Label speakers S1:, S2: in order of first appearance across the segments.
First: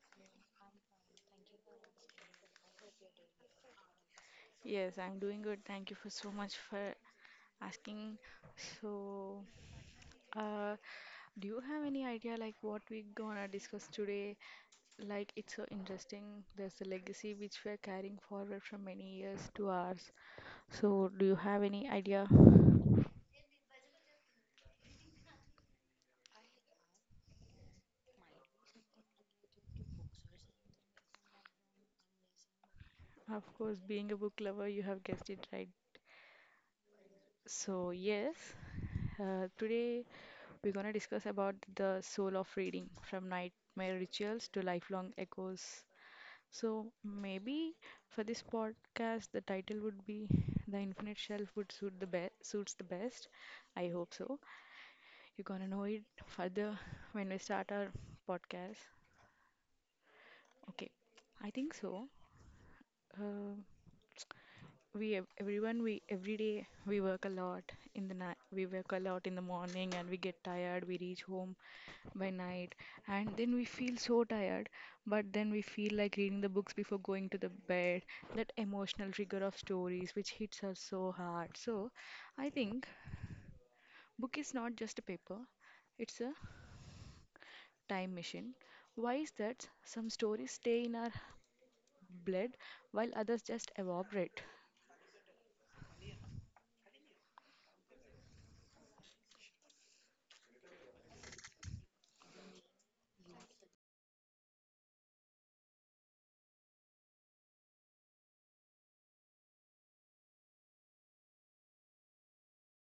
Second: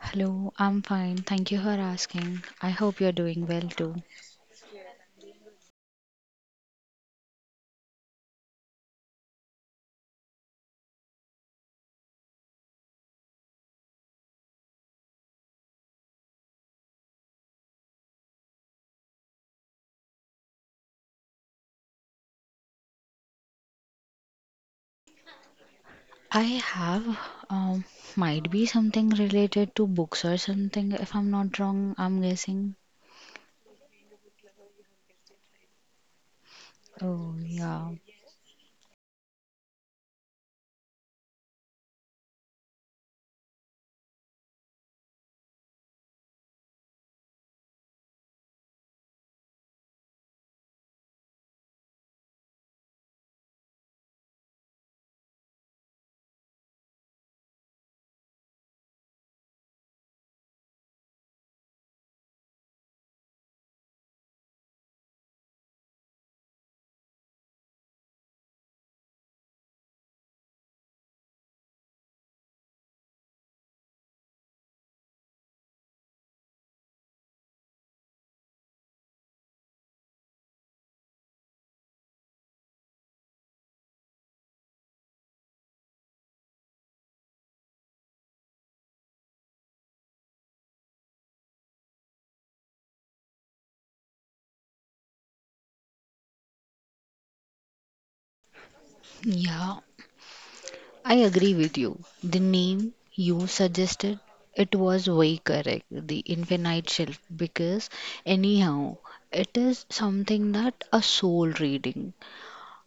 S1: Hello, I'm fine. Thank you for asking. I hope you're doing well too.
S2: Yes, I'm doing good. Thank you for so much for asking. So, uh, do you have any idea like what we gonna discuss today? Like it's so interesting. There's a legacy which we're carrying forward from many years to ours. So, do you have any idea?
S1: I have, um, might be something related to books or something, if I'm not wrong, I'm guessing.
S2: Of course, being a book lover, you have guessed it right.
S1: Oh,
S2: So,
S1: yeah.
S2: yes, today. We're going to discuss about the soul of reading from nightmare rituals to lifelong echoes. So, maybe for this podcast, the title would be The Infinite Shelf would suits the best. I hope so. You're going to know it further when we start our podcast. Okay. I think so. Uh, Everyone, we every day we work a lot in the night, we work a lot in the morning, and we get tired, we reach home by night, and then we feel so tired, but then we feel like reading the books before going to the bed. That emotional trigger of stories which hits us so hard. So I think book is not just a paper, it's a time machine. Why is that some stories stay in our blood while others just evaporate?
S1: Yeah, I agree with you. The name you suggested, it was way correct, the infinite shelf, because anyhow, it is something that a soul reading.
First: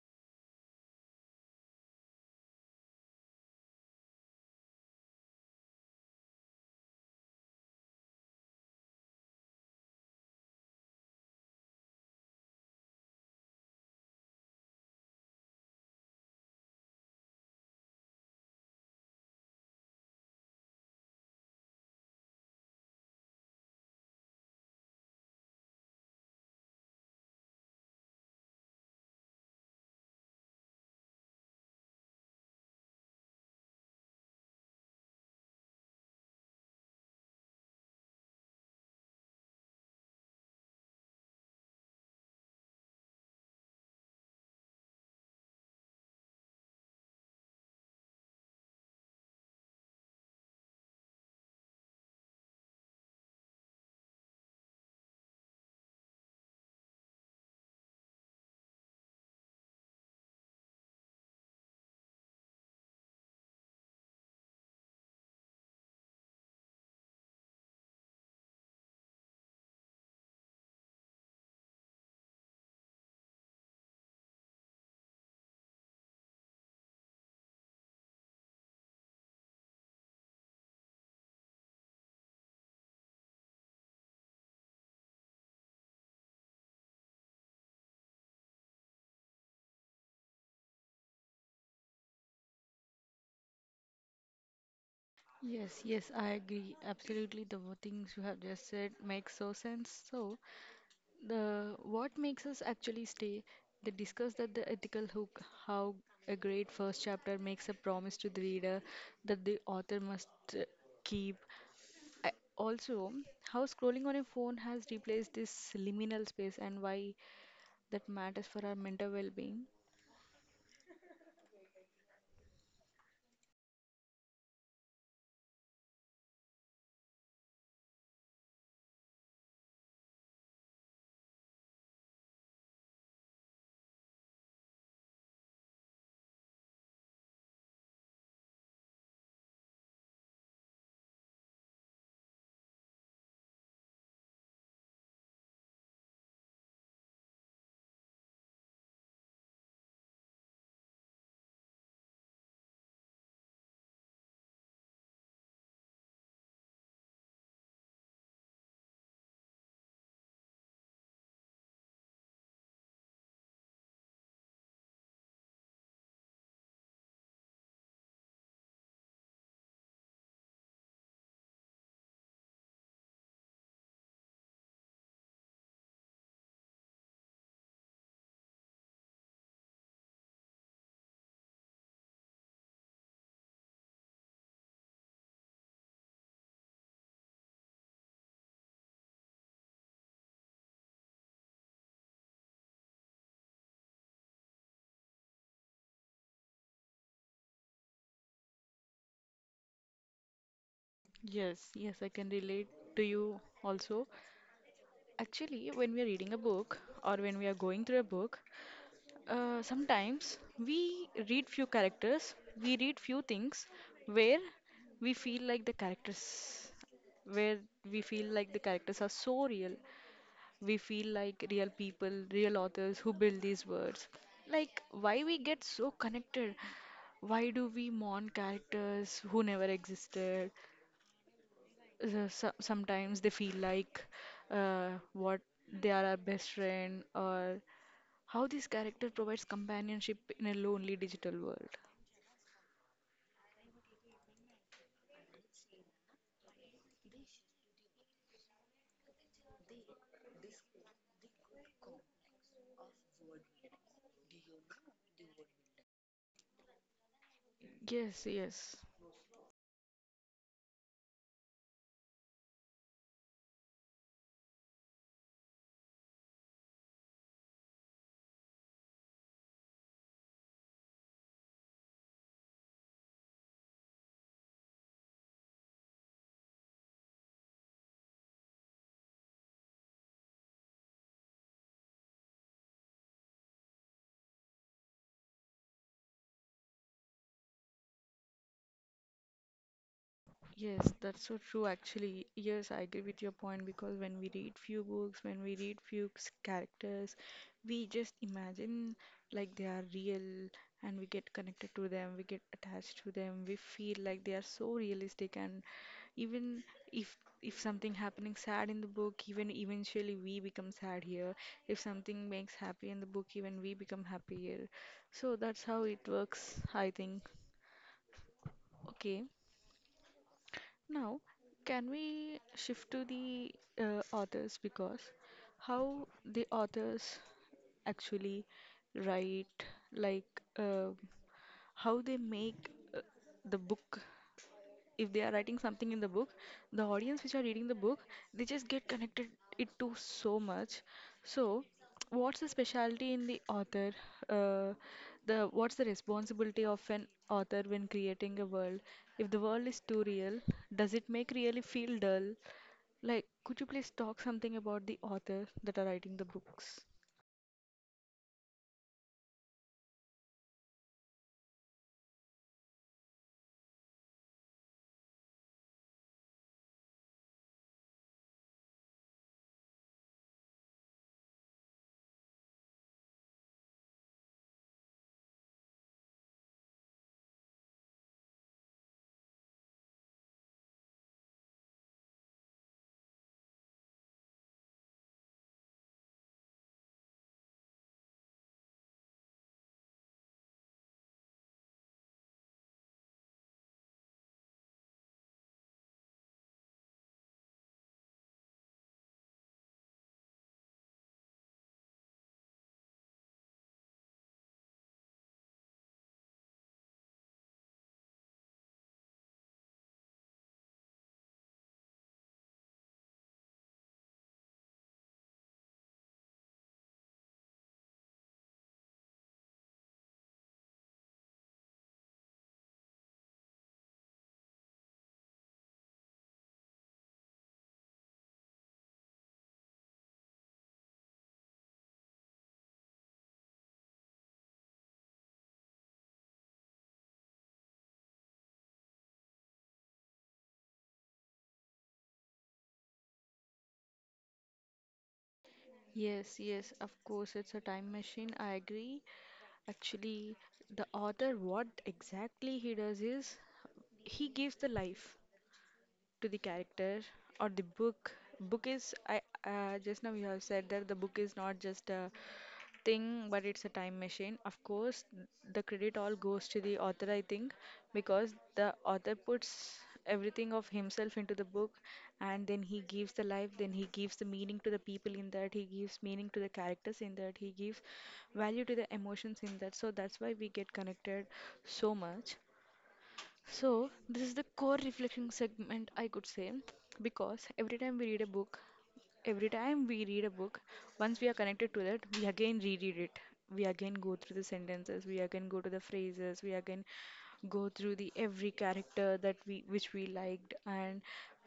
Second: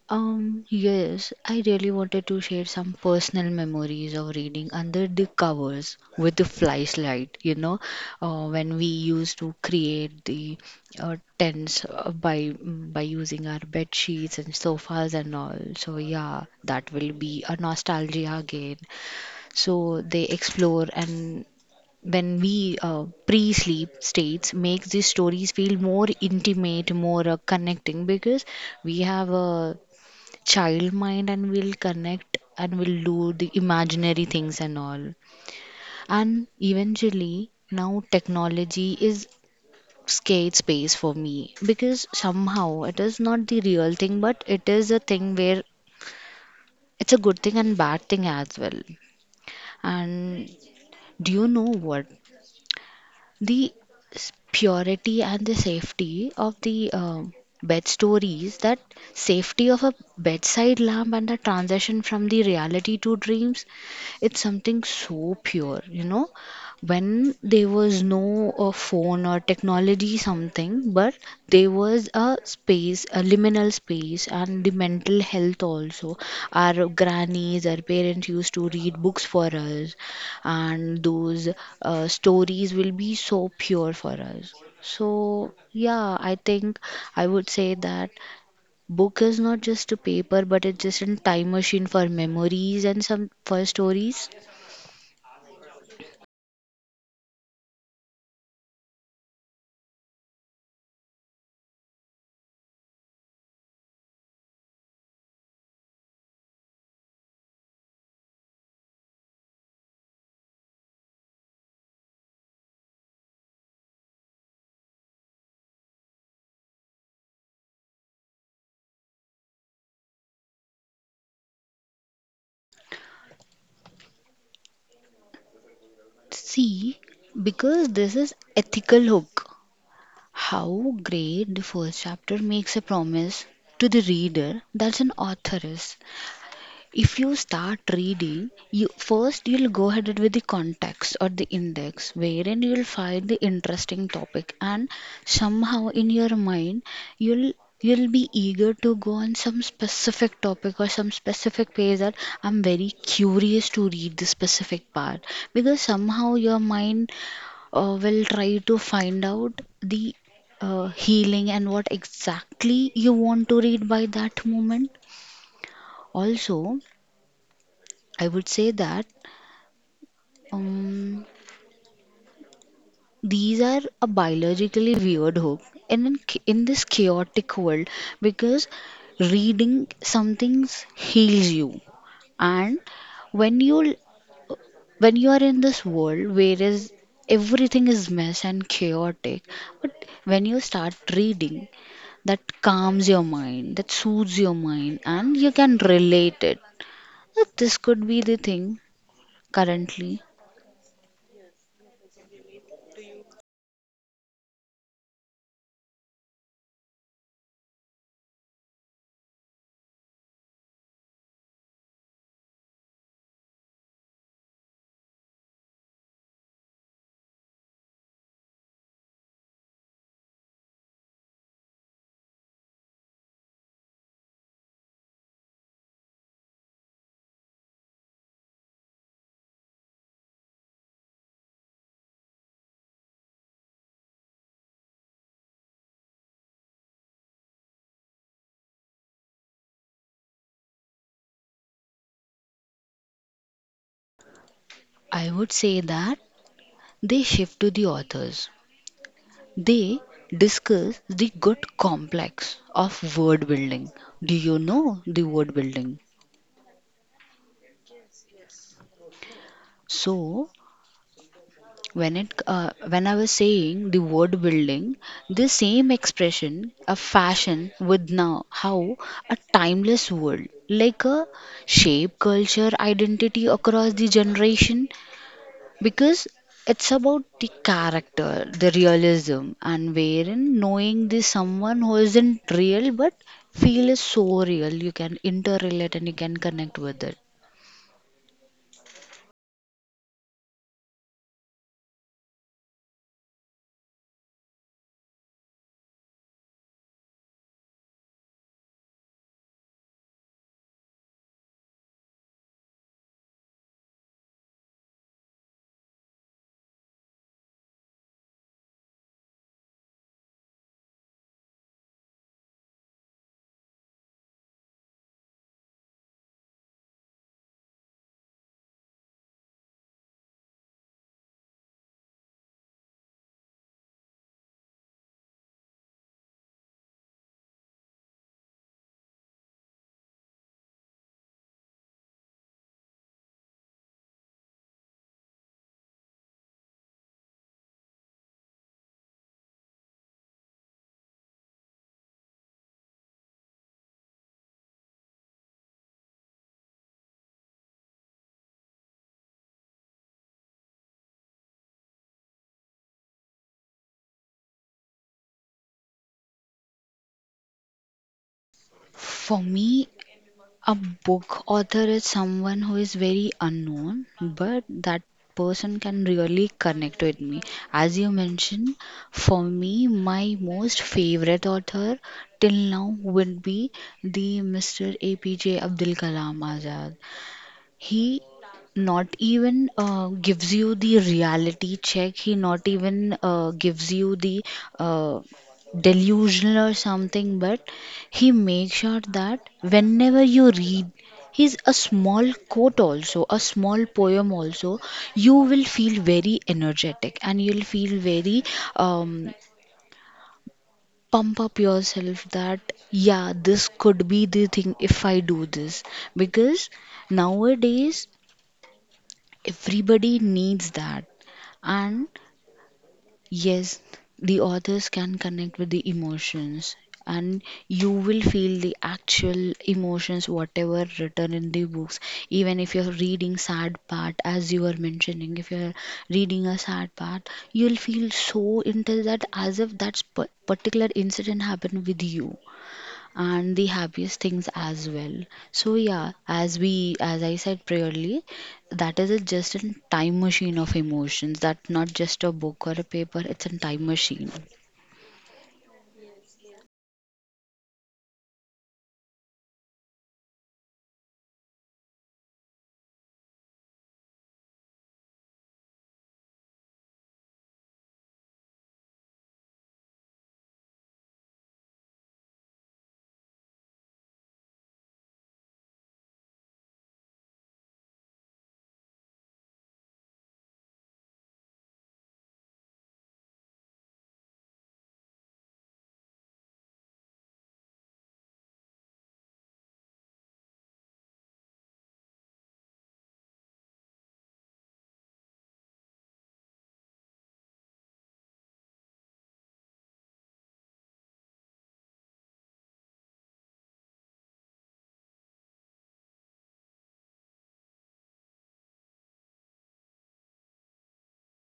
S1: Yes, I really wanted to share some personal memories of reading under the covers with the flashlight, you know, when we used to create the tents by using our bed sheets and sofas and all. So yeah, that will be a nostalgia again. So they explore, and when we pre-sleep states makes these stories feel more intimate, more connecting, because we have a child mind and we'll connect and we'll do the imaginary things and all. And eventually now technology is skate space for me, because somehow it is not the real thing but it is a thing where it's a good thing and bad thing as well. And do you know what, the purity and the safety of the bed stories, that safety of a bedside lamp and the transition from the reality to dreams, it's something so pure, you know, when there was no phone or technology something, but there was a space, a liminal space, and the mental health also. Our grannies, our parents used to read books for us, and those stories will be so pure for us. So yeah, I think I would say that book is not just a paper but it's just a time machine for memories and some for stories.
S2: Yes, yes, I agree. Absolutely, the things you have just said make so sense. So, the what makes us actually stay, they discuss that the ethical hook, how a great first chapter makes a promise to the reader that the author must uh, keep. I- Also, how scrolling on a phone has replaced this liminal space and why that matters for our mental well-being.
S1: See, because this is ethical hook. How great the first chapter makes a promise to the reader that's an author is. If you start reading, you first you'll go ahead with the context or the index, wherein you'll find the interesting topic, and somehow in your mind you'll you'll be eager to go on some specific topic or some specific page, that I'm very curious to read this specific part, because somehow your mind will try to find out the healing and what exactly you want to read by that moment. Also, I would say that, um, these are a biologically weird hook, and in this chaotic world, because reading some things heals you, and when you when you are in this world where is everything is mess and chaotic, but when you start reading, that calms your mind, that soothes your mind, and you can relate it. This could be the thing currently.
S2: Yes, yes, I can relate to you also. Actually, when we are reading a book or when we are going through a book, sometimes we read few characters, we read few things where we feel like the characters, where we feel like the characters are so real. We feel like real people, real authors who build these words. Like, why we get so connected? Why do we mourn characters who never existed? Sometimes they feel like what, they are our best friend, or how this character provides companionship in a lonely digital world.
S1: I would say that they shift to the authors. They discuss the good complex of word building. Do you know the word building?
S2: Yes, yes.
S1: So when it when I was saying the word building, the same expression of fashion with now, how a timeless world like a shape culture identity across the generation, because it's about the character, the realism, and wherein knowing this someone who isn't real but feel is so real, you can interrelate and you can connect with it.
S2: Yes, that's so true actually. Yes, I agree with your point because when we read few books, when we read characters, we just imagine like they are real and we get connected to them, we get attached to them, we feel like they are so realistic. And even if if something happening sad in the book, even eventually we become sad here. If something makes happy in the book, even we become happy here. So that's how it works, I think. Okay. Now, can we shift to the authors? Because how the authors actually write, like, uh, how they make uh, the book, if they are writing something in the book, the audience which are reading the book, they just get connected it to so much. So what's the specialty in the author? Uh, the What's the responsibility of an author when creating a world? If the world is too real, does it make really feel dull? Like, could you please talk something about the author that are writing the books?
S1: For me, a book author is someone who is very unknown, but that person can really connect with me. As you mentioned, for me, my most favorite author till now would be the Mr. APJ Abdul Kalam Azad. He not even gives you the reality check. He not even gives you the uh, delusional or something, but he makes sure that whenever you read his a small quote also, a small poem also, you will feel very energetic and you'll feel very um, pump up yourself, that yeah, this could be the thing if I do this, because nowadays everybody needs that. And yes, the authors can connect with the emotions, and you will feel the actual emotions, whatever written in the books. Even if you're reading sad part, as you were mentioning, if you're reading a sad part, you'll feel so into that, as if that particular incident happened with you, and the happiest things as well. So yeah, as we as I said priorly, that is a, just a time machine of emotions. That's not just a book or a paper, it's a time machine.
S2: Yes, yes, of course, it's a time machine. I agree. Actually, the author, what exactly he does is he gives the life to the character or the book. Book is I Just now you have said that the book is not just a thing but it's a time machine. Of course, the credit all goes to the author, I think, because the author puts everything of himself into the book, and then he gives the life, then he gives the meaning to the people in that, he gives meaning to the characters in that, he gives value to the emotions in that, so that's why we get connected so much. So, this is the core reflection segment, I could say, because every time we read a book, once we are connected to that, we again reread it. We again go through the sentences, we again go to the phrases, we again go through the every character that we which we liked. And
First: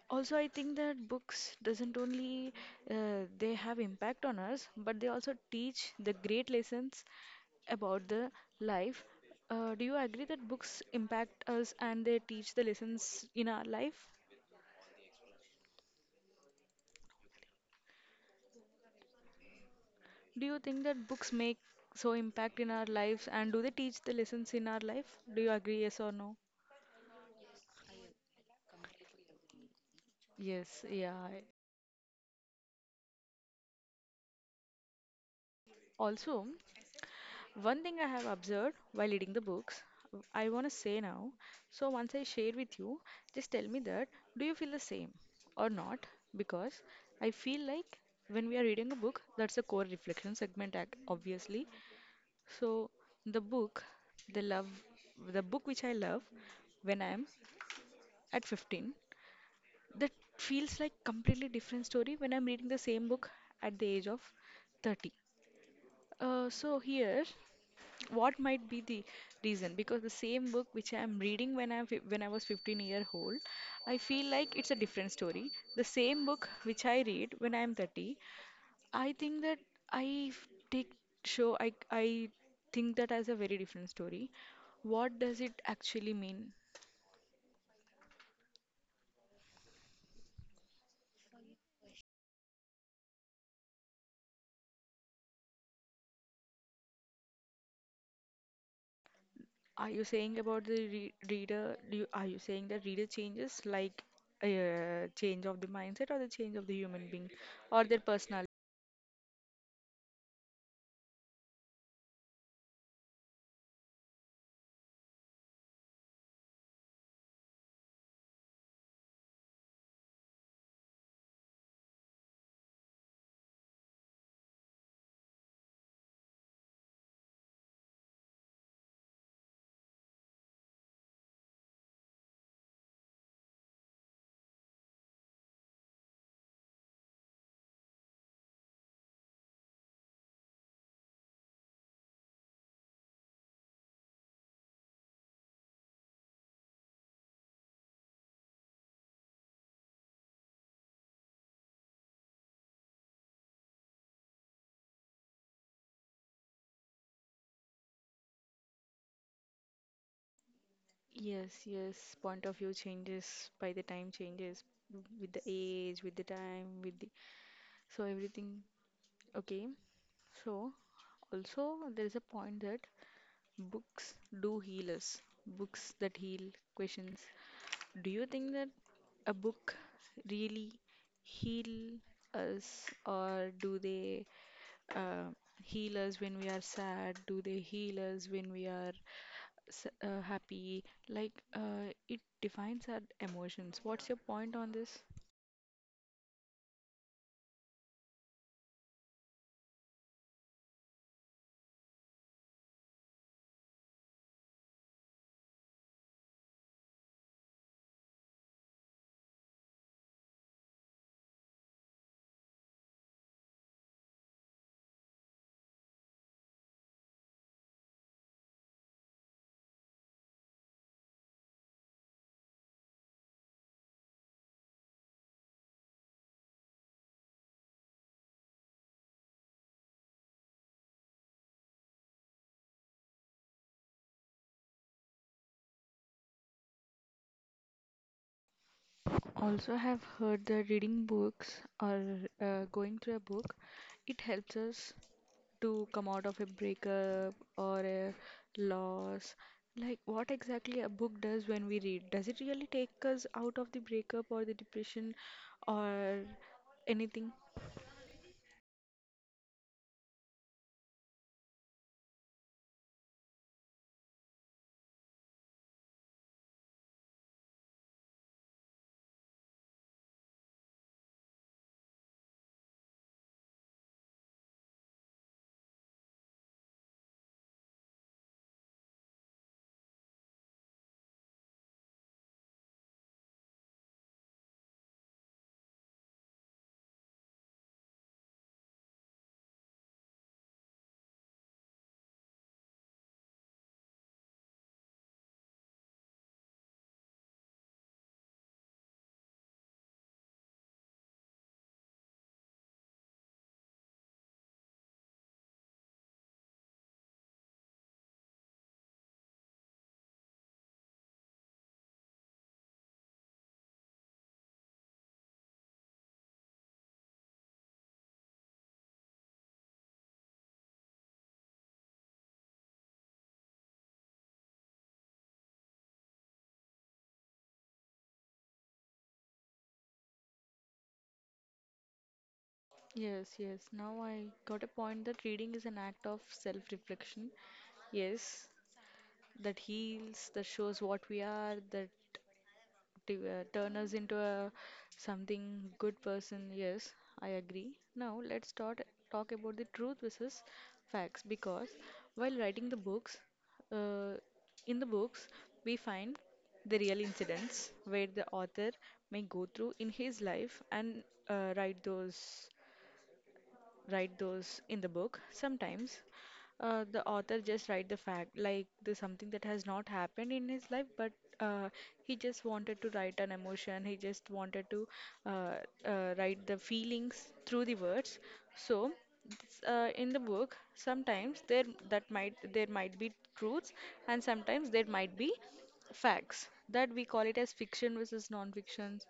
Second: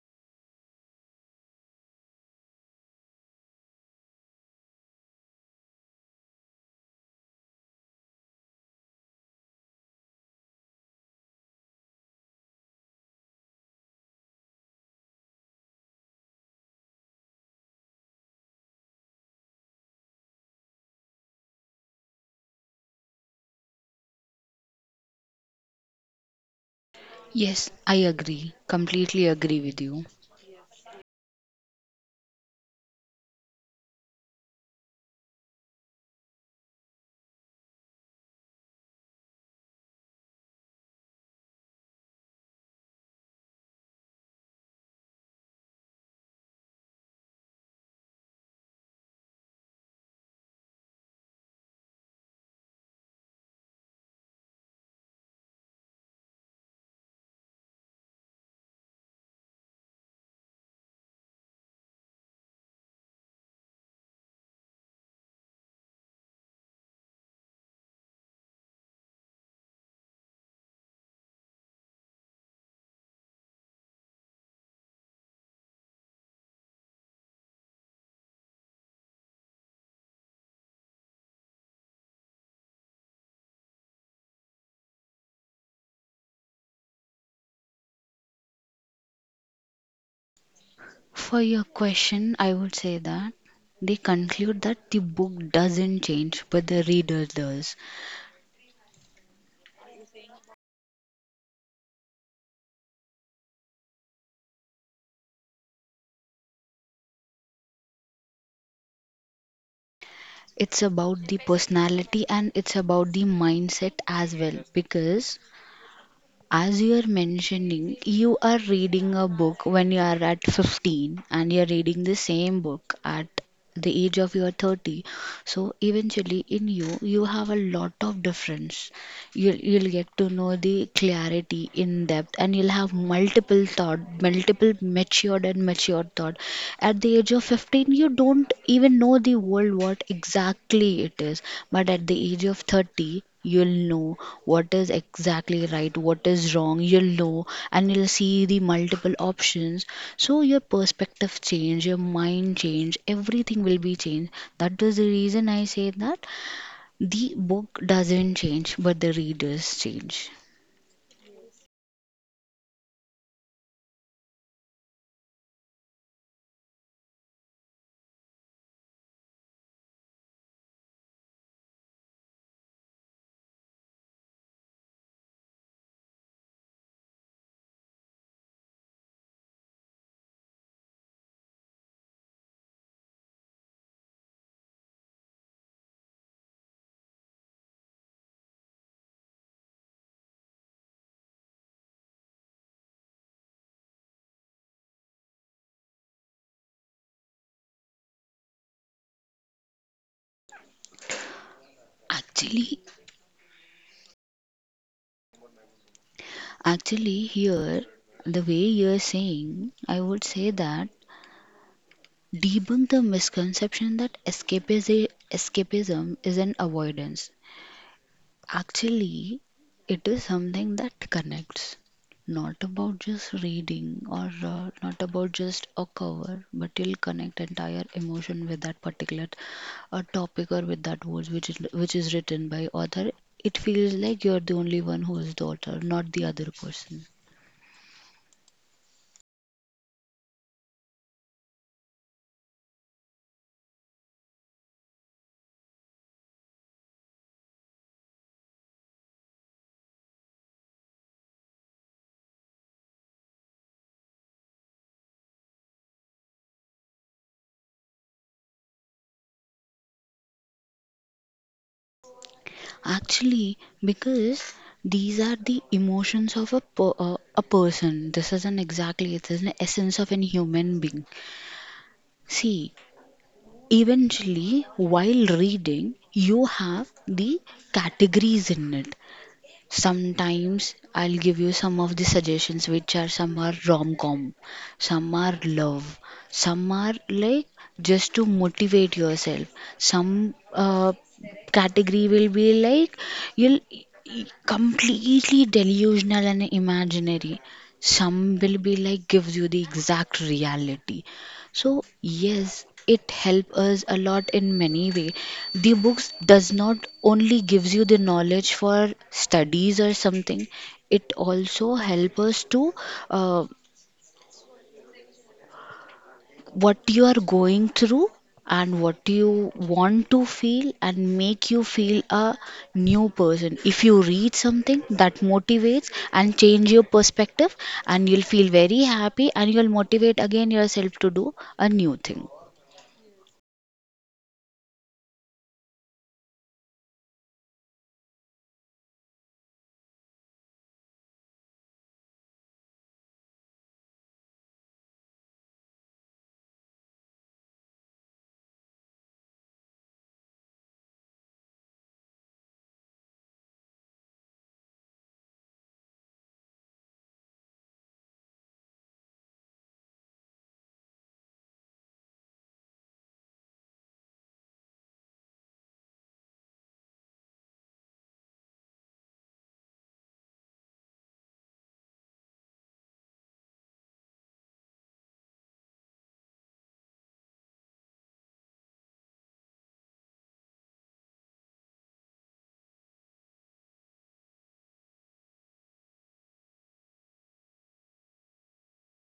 S2: also I think that books doesn't only they have impact on us, but they also teach the great lessons about the life. Do you agree that books impact us and they teach the lessons in our life? Do you think that books make so impact in our lives and do they teach the lessons in our life? Do you agree, yes or no?
S1: Yes, I agree, completely agree with you.
S2: Yes, yeah. Also, one thing I have observed while reading the books, I want to say now. So, once I share with you, just tell me that do you feel the same or not? Because I feel like when we are reading a book, that's a core reflection segment, obviously. So the book, the love, the book which I love when I'm at 15, that feels like completely different story when I'm reading the same book at the age of 30. So here, what might be the reason? Because the same book which I'm reading when I was 15-year-old, I feel like it's a different story. The same book which I read when I'm 30, I think that I f- take show I think that as a very different story. What does it actually mean?
S1: For your question, I would say that they conclude that the book doesn't change but the reader does.
S2: Are you saying about the re reader? Are you saying that reader changes, like a change of the mindset or the change of the human being or their personality?
S1: It's about the personality and it's about the mindset as well, because as you are mentioning, you are reading a book when you are at 15, and you are reading the same book at the age of your 30. So eventually in you, you have a lot of difference. You'll get to know the clarity in depth, and you'll have multiple thought, multiple matured and matured thought. At the age of 15, you don't even know the world what exactly it is, but at the age of 30, you'll know what is exactly right, what is wrong, you'll know, and you'll see the multiple options. So your perspective change, your mind change, everything will be changed. That is the reason I say that the book doesn't change, but the readers change.
S2: Yes, yes. Point of view changes, by the time changes, with the age, with the time, with the so everything. Okay. So also there is a point that books do heal us. Books that heal questions. Do you think that a book really heal us, or do they uh, heal us when we are sad? Do they heal us when we are happy? Like, it defines our emotions. What's your point on this?
S1: Actually, actually, here, the way you're saying, I would say that debunk the misconception that escapism is an avoidance. Actually, it is something that connects, not about just reading or not about just a cover, but you'll connect entire emotion with that particular topic, or with that words which is written by author. It feels like you're the only one who is the author, not the other person.
S2: Also, have heard that reading books or going through a book, it helps us to come out of a breakup or a loss. Like, what exactly a book does when we read? Does it really take us out of the breakup or the depression or anything?
S1: Actually, because these are the emotions of a a person. This isn't exactly, it is an essence of an human being. See, eventually, while reading, you have the categories in it. Sometimes I'll give you some of the suggestions, which are some are rom com, some are love, some are like just to motivate yourself. Some category will be like you'll completely delusional and imaginary. Some will be like gives you the exact reality. So yes, it helps us a lot in many way. The books does not only gives you the knowledge for studies or something. It also help us to, uh, what you are going through and what you want to feel, and make you feel a new person. If you read something that motivates and change your perspective, and you'll feel very happy, and you'll motivate again yourself to do a new thing.
S2: Yes, yes. Now I got a point that reading is an act of self reflection. Yes, that heals, that shows what we are, that turn us into a something good person. Yes, I agree. Now let's start talk about the truth versus facts. Because while writing the books, uh, in the books we find the real incidents where the author may go through in his life and uh, write those write those in the book. Sometimes the author just write the fact, like the something that has not happened in his life, but uh, he just wanted to write an emotion. He just wanted to uh, write the feelings through the words. So, in the book, sometimes there that might there might be truths, and sometimes there might be facts, that we call it as fiction versus non-fictions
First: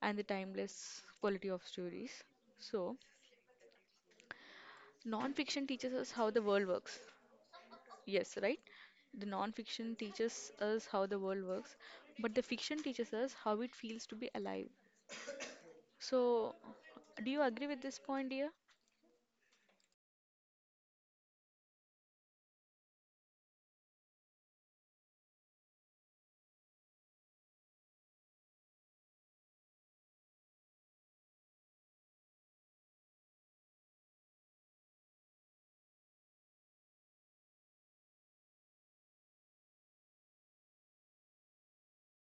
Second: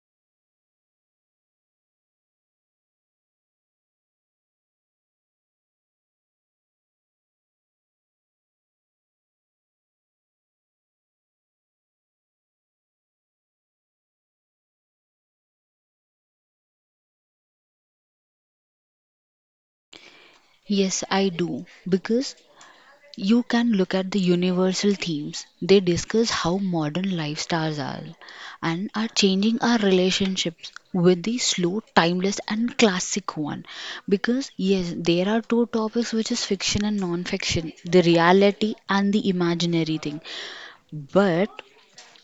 S2: and the timeless quality of stories. So non-fiction teaches us how the world works. Yes, right? The non-fiction teaches us how the world works, but the fiction teaches us how it feels to be alive. So, do you agree with this point, dear?
S1: Yes, I do. Because you can look at the universal themes. They discuss how modern lifestyles are and are changing our relationships with the slow, timeless, and classic one. Because yes, there are two topics which is fiction and non fiction, the reality and the imaginary thing. But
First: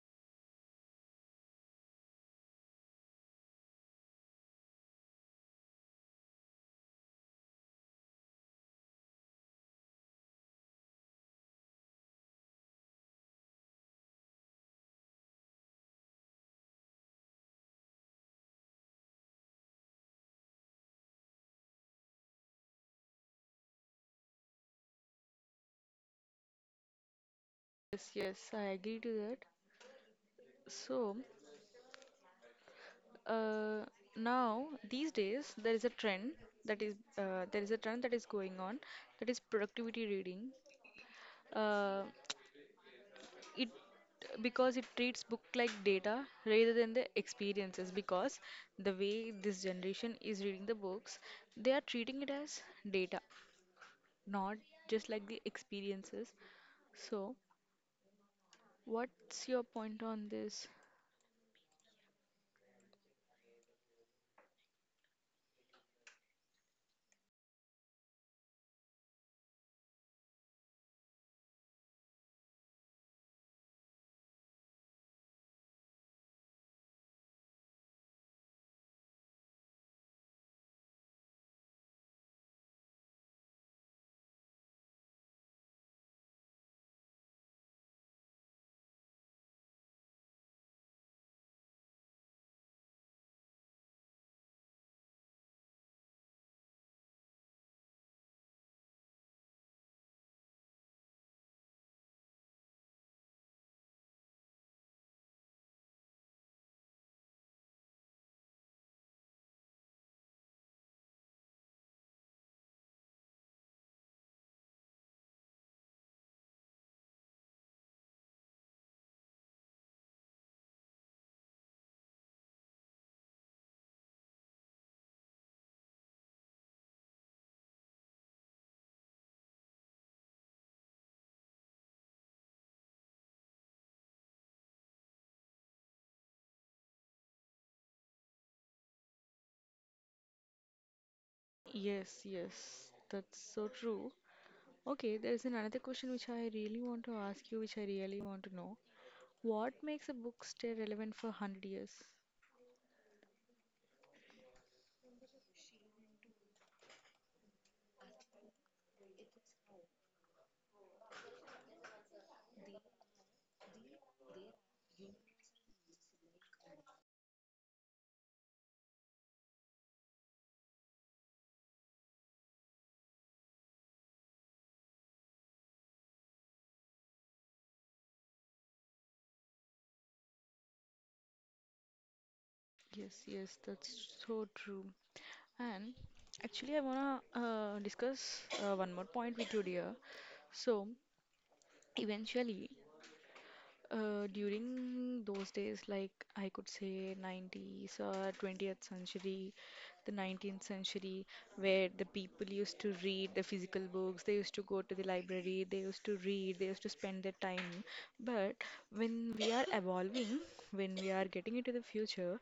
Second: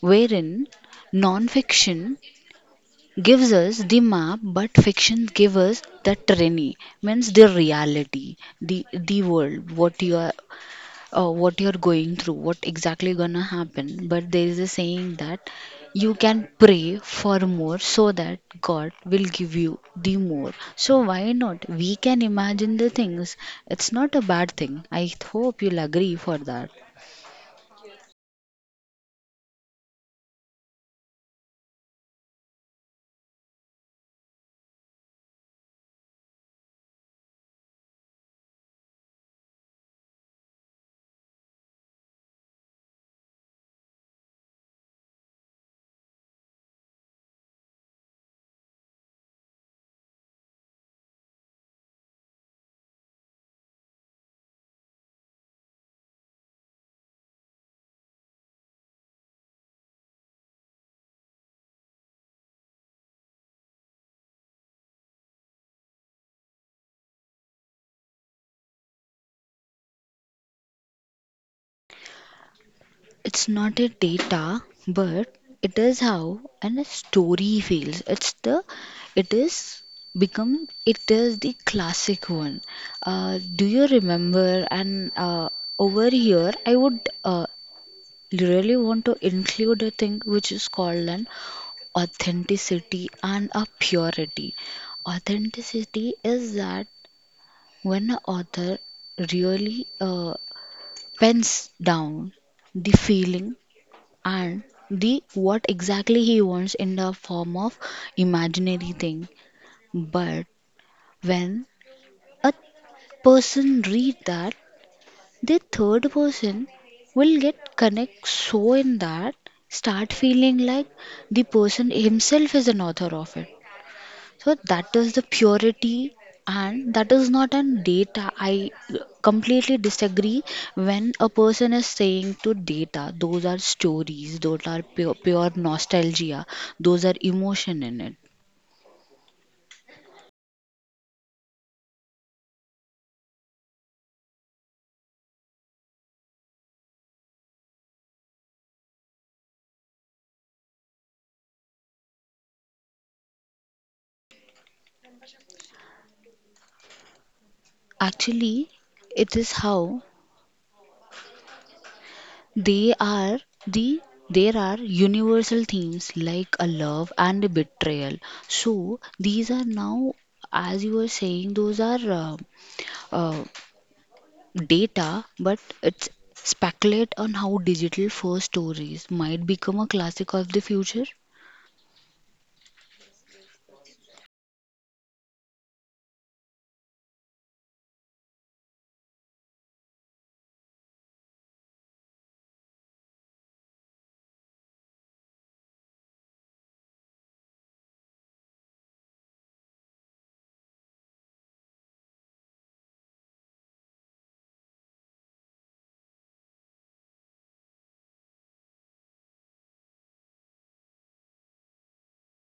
S1: wherein non fiction gives us the map, but fiction gives us the terrain, means the reality, the world what you are, what you're going through, what exactly gonna happen. But there is a saying that you can pray for more, so that god will give you the more. So why not we can imagine the things? It's not a bad thing, I hope you'll agree for that.
S2: Yes, yes, I agree to that. So, uh, now these days there is a trend that is there is a trend that is going on, that is productivity reading. Uh, it Because it treats book like data rather than the experiences. Because the way this generation is reading the books, they are treating it as data, not just like the experiences. So what's your point on this?
S1: It's not a data, but it is how and a story feels. It's the, it is, become it is the classic one. Do you remember? And over here, I would really want to include a thing which is called an authenticity and a purity. Authenticity is that when an author really pens down the feeling, and the what exactly he wants in the form of imaginary thing. But when a person read that, the third person will get connect, so in that start feeling like the person himself is an author of it. So that is the purity, and that is not an data. I completely disagree when a person is saying to data. Those are stories, those are pure, pure nostalgia, those are emotion in it.
S2: Yes, yes, that's so true. Okay, there's another question which I really want to ask you, which I really want to know. What makes a book stay relevant for 100 years?
S1: Actually, it is how they are, the there are universal themes like a love and a betrayal. So these are now, as you were saying, those are uh, data, but it's speculate on how digital first stories might become a classic of the future.
S2: Yes, yes, that's so true. And actually, I wanna discuss one more point with you, dear. So, eventually, during those days, like I could say 90s or 20th century, the 19th century, where the people used to read the physical books, they used to go to the library, they used to read, they used to spend their time. But when we are evolving, when we are getting into the future,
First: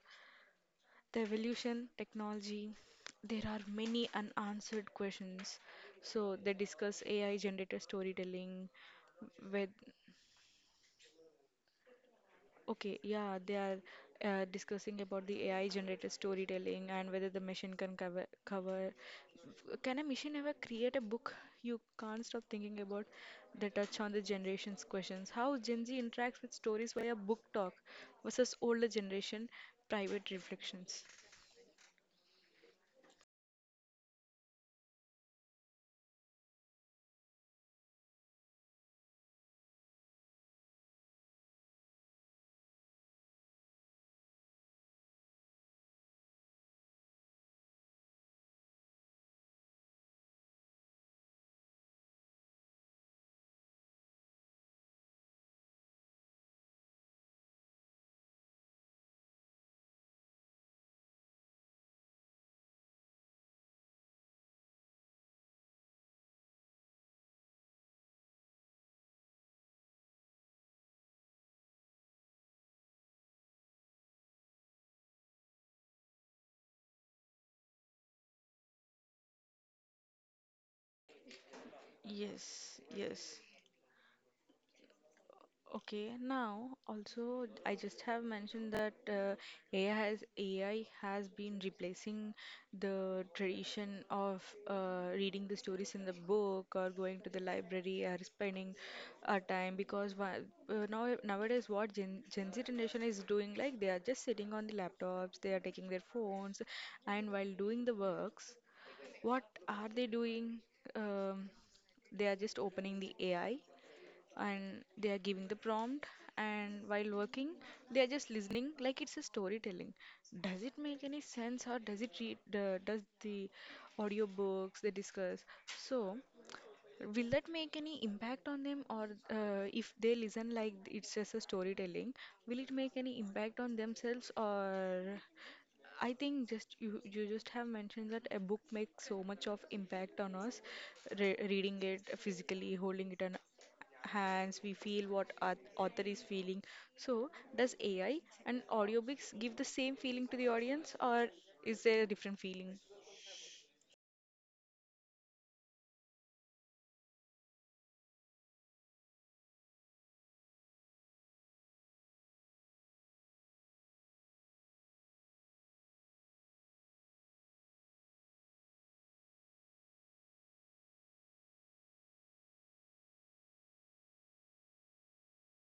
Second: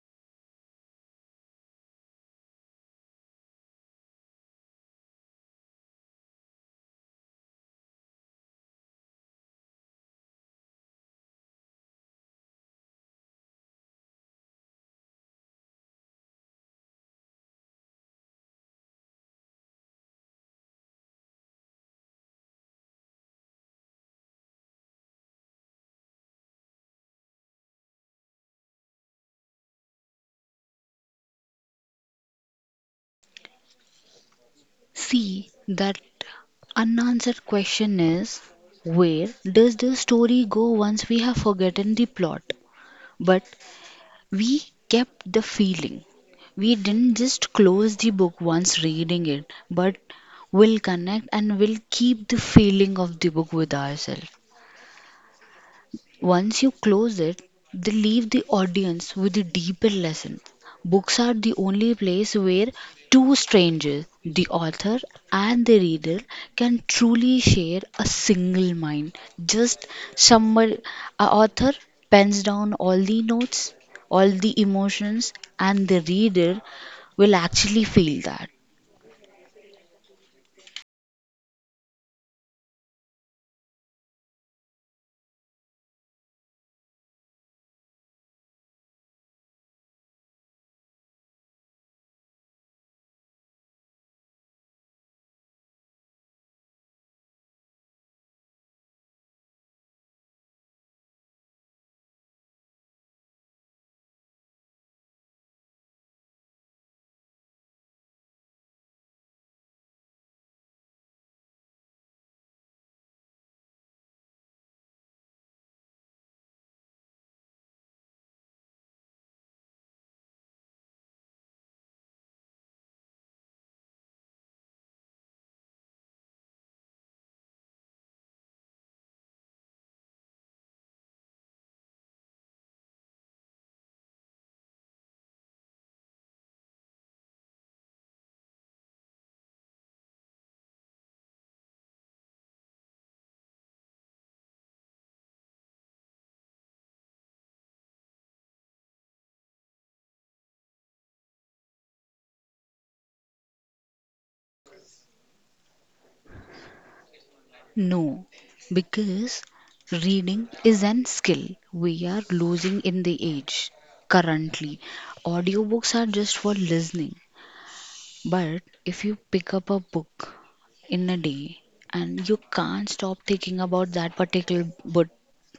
S2: the evolution technology, there are many unanswered questions. So they discuss ai generated storytelling with. Okay, yeah, they are discussing about the ai generated storytelling and whether the machine can cover. Can a machine ever create a book you can't stop thinking about? The touch on the generations questions, how gen z interacts with stories via book talk versus older generation private reflections.
S1: See, that unanswered question is, where does the story go once we have forgotten the plot? But we kept the feeling. We didn't just close the book once reading it, but will connect and will keep the feeling of the book with ourselves. Once you close it, they leave the audience with a deeper lesson. Books are the only place where two strangers, the author and the reader, can truly share a single mind. Just somewhere, a author pens down all the notes, all the emotions, and the reader will actually feel that.
S2: Yes, yes. Okay, now also I just have mentioned that AI has been replacing the tradition of reading the stories in the book or going to the library or spending our time, because now nowadays what Gen Z generation is doing, like they are just sitting on the laptops, they are taking their phones, and while doing the works, what are they doing? Um, they are just opening the AI and they are giving the prompt, and while working they are just listening like it's a storytelling. Does it make any sense, or does it read the, does the audiobooks they discuss? So will that make any impact on them, or if they listen like it's just a storytelling, will it make any impact on themselves, or I think just you just have mentioned that a book makes so much of impact on us, reading it physically, holding it in hands, we feel what author is feeling. So, does AI and audiobooks give the same feeling to the audience, or is there a different feeling?
S1: No, because reading is an skill we are losing in the age. Currently, audiobooks are just for listening. But if you pick up a book in a day and you can't stop thinking about that particular book,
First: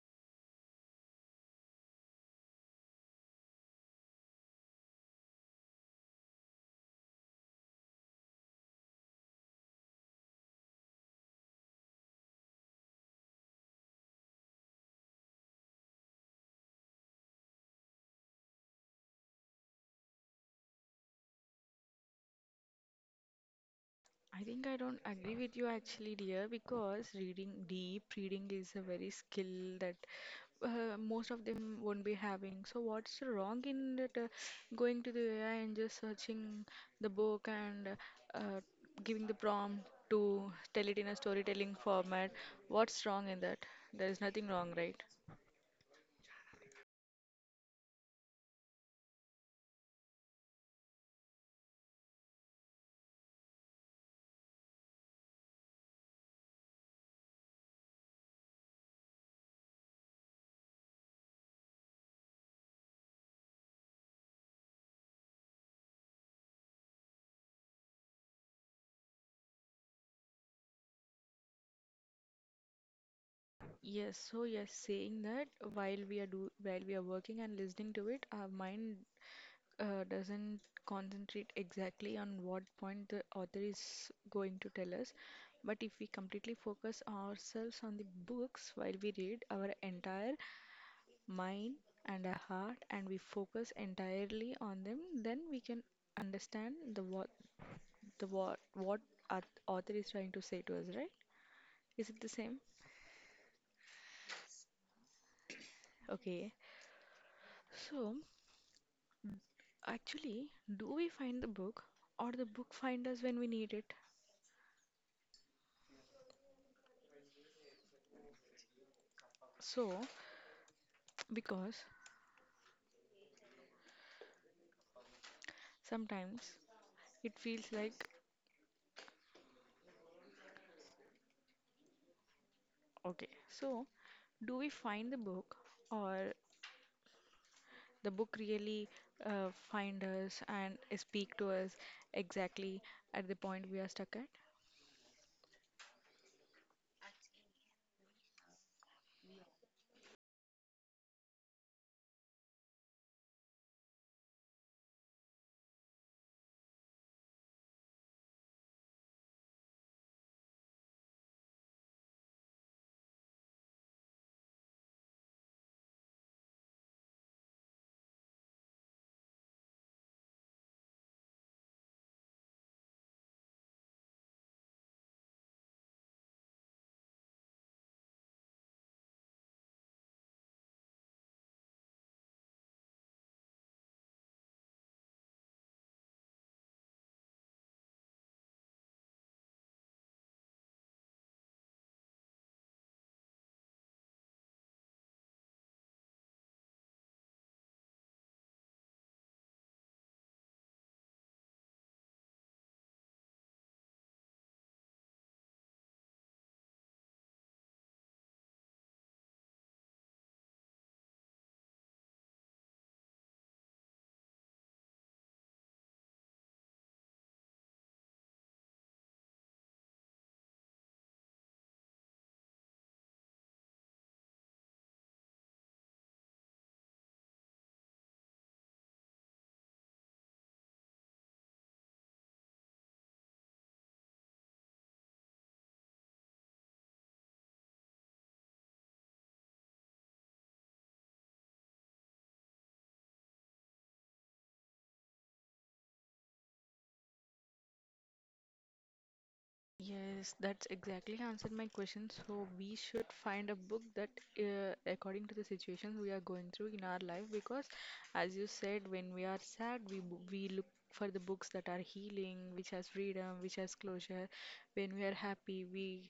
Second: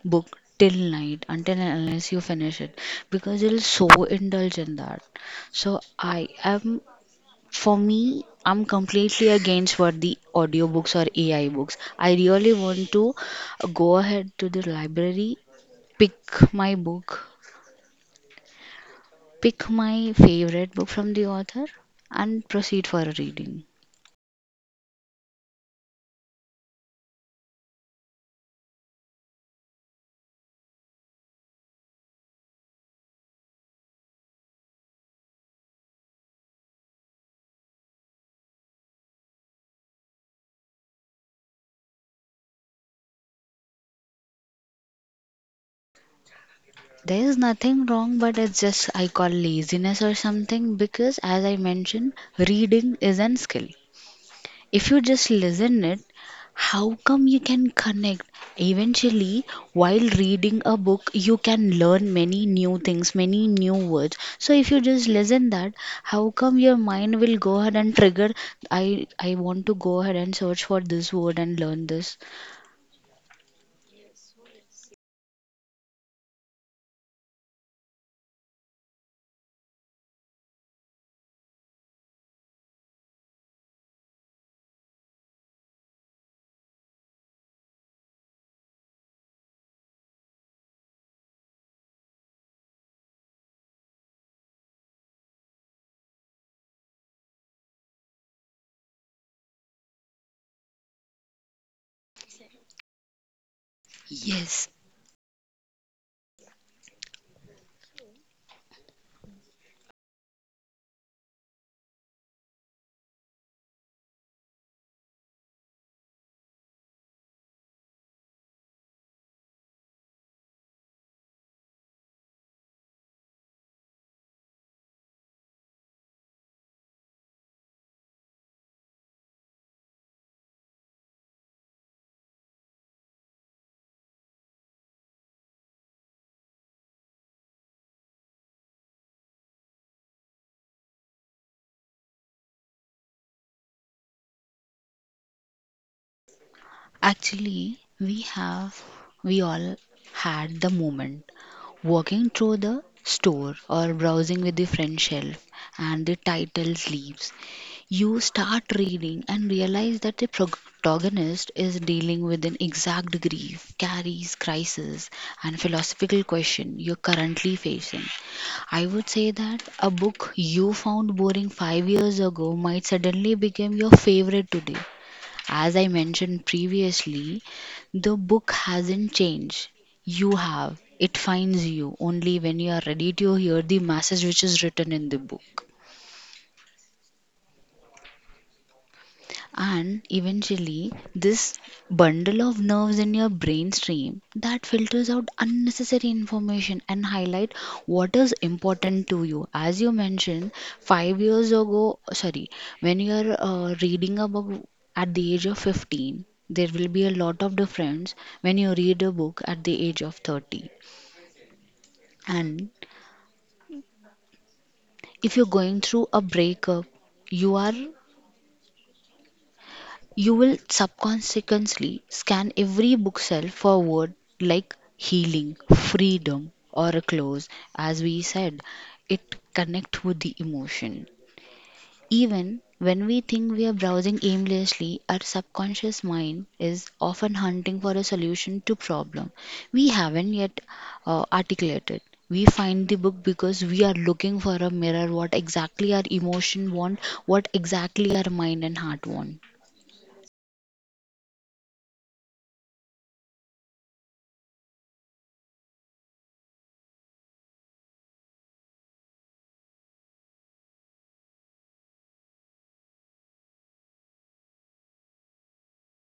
S1: book till night until and unless you finish it because you'll so indulge in that. So I am For me, I'm completely against what the audiobooks or AI books. I really want to go ahead to the library, pick my book, pick my favorite book from the author, and proceed for a reading.
S2: I think I don't agree with you actually, dear, because reading, deep reading is a very skill that most of them won't be having. So what's wrong in that, going to the AI and just searching the book and uh, giving the prompt to tell it in a storytelling format? What's wrong in that? There is nothing wrong, right?
S1: There is nothing wrong, but it's just I call laziness or something because, as I mentioned, reading is an skill. If you just listen it, how come you can connect eventually? While reading a book you can learn many new things, many new words. So if you just listen that, how come your mind will go ahead and trigger? I i want to go ahead and search for this word and learn this.
S2: Yes, so yes, saying that while we are do while we are working and listening to it, our mind doesn't concentrate exactly on what point the author is going to tell us. But if we completely focus ourselves on the books while we read, our entire mind and our heart, and we focus entirely on them, then we can understand the what author is trying to say to us, right? Is it the same?
S1: Yes.
S2: Okay. So actually, do we find the book, or the book find us when we need it? So because sometimes it feels like, okay, so do we find the book, or the book really find us and speak to us exactly at the point we are stuck at?
S1: Actually, we have, we all had the moment walking through the store or browsing with the friend shelf and the title leaves. You start reading and realize that the protagonist is dealing with an exact grief, carries crisis, and philosophical question you're currently facing. I would say that a book you found boring 5 years ago might suddenly become your favorite today. As I mentioned previously, the book hasn't changed. You have. It finds you only when you are ready to hear the message which is written in the book. And eventually, this bundle of nerves in your brainstream that filters out unnecessary information and highlight what is important to you. As you mentioned, 5 years ago, sorry, when you are reading a book at the age of 15, there will be a lot of difference when you read a book at the age of 30. And if you're going through a breakup, you are, you will subconsciously scan every bookshelf for word like healing, freedom, or a close. As we said, it connects with the emotion. Even when we think we are browsing aimlessly, our subconscious mind is often hunting for a solution to problem we haven't yet articulated. We find the book because we are looking for a mirror what exactly our emotion want, what exactly our mind and heart want.
S2: Yes, that's exactly answered my question. So we should find a book that, according to the situations we are going through in our life, because as you said, when we are sad, we look for the books that are healing, which has freedom, which has closure. When we are happy,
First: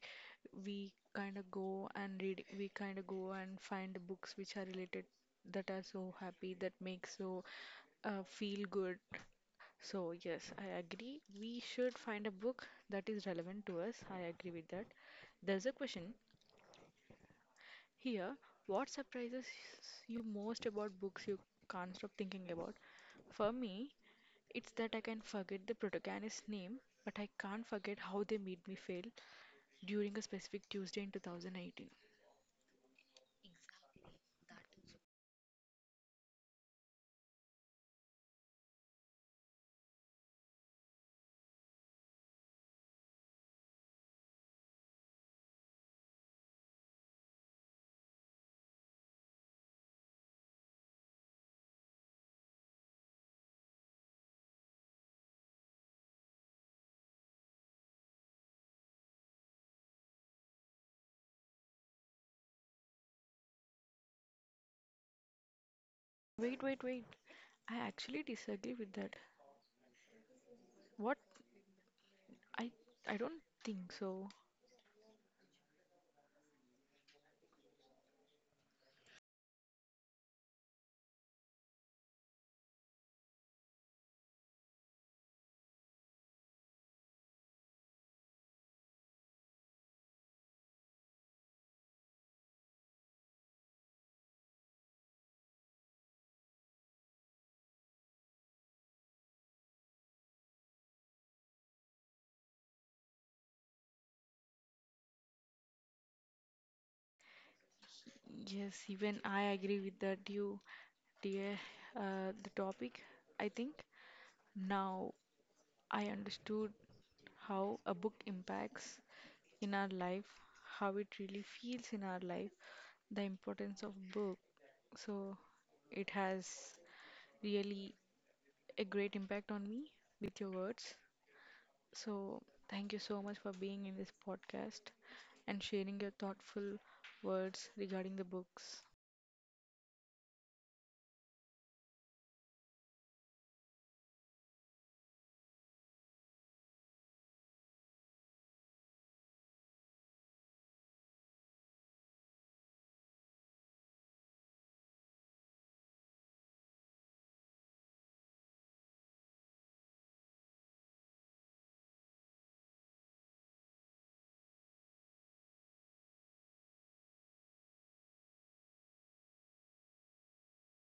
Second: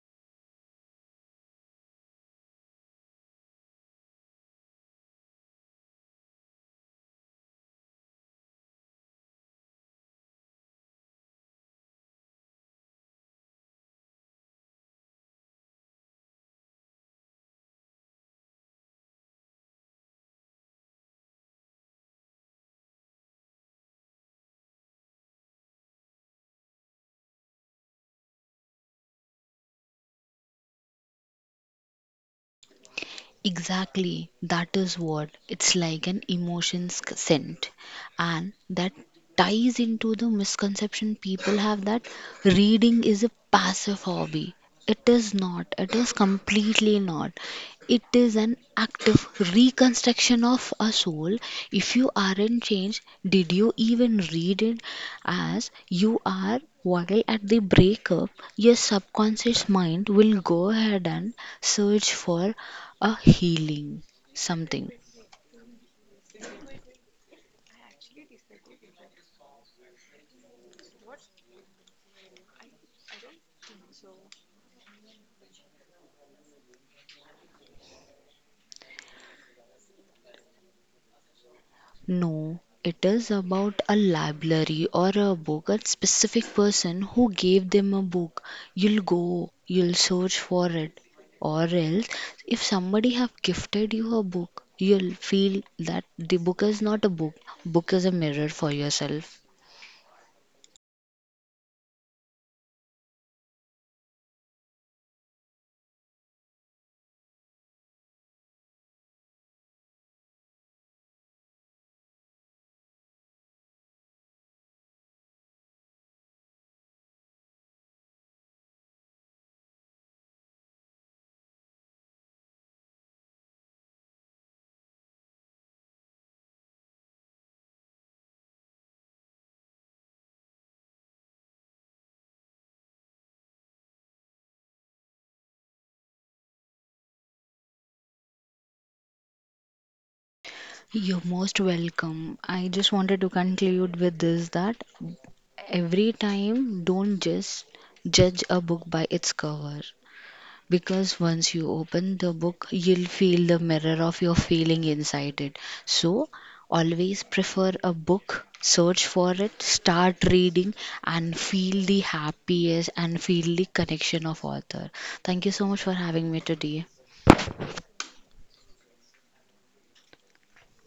S2: we kind of go and read, we kind of go and find the books which are related, that are so happy, that make so feel good. So, yes, I agree. We should find a book that is relevant to us. I agree with that. There's a question here. What surprises you most about books you can't stop thinking about? For me, it's that I can forget the protagonist's name, but I can't forget how they made me feel during a specific Tuesday in 2018.
S1: Exactly, that is what it's like, an emotions scent, and that ties into the misconception people have that reading is a passive hobby. It is not, it is completely not. It is an active reconstruction of a soul. If you aren't changed, did you even read it? As you are while at the breakup, your subconscious mind will go ahead and search for a healing something.
S2: Wait, wait, wait. I actually disagree with that. What? I I don't think so.
S1: No, it is about a library or a book, a specific person who gave them a book. You'll go, you'll search for it. Or else, if somebody have gifted you a book, you'll feel that the book is not a book. Book is a mirror for yourself.
S2: Yes, even I agree with that. You dear, the topic. I think now I understood how a book impacts in our life, how it really feels in our life, the importance of book. So it has really a great impact on me with your words. So thank you so much for being in this podcast and sharing your thoughtful words regarding the books.
S1: You're most welcome. I just wanted to conclude with this that every time don't just judge a book by its cover, because once you open the book you'll feel the mirror of your feeling inside it. So always prefer a book, search for it, start reading, and feel the happiest and feel the connection of author. Thank you so much for having me today.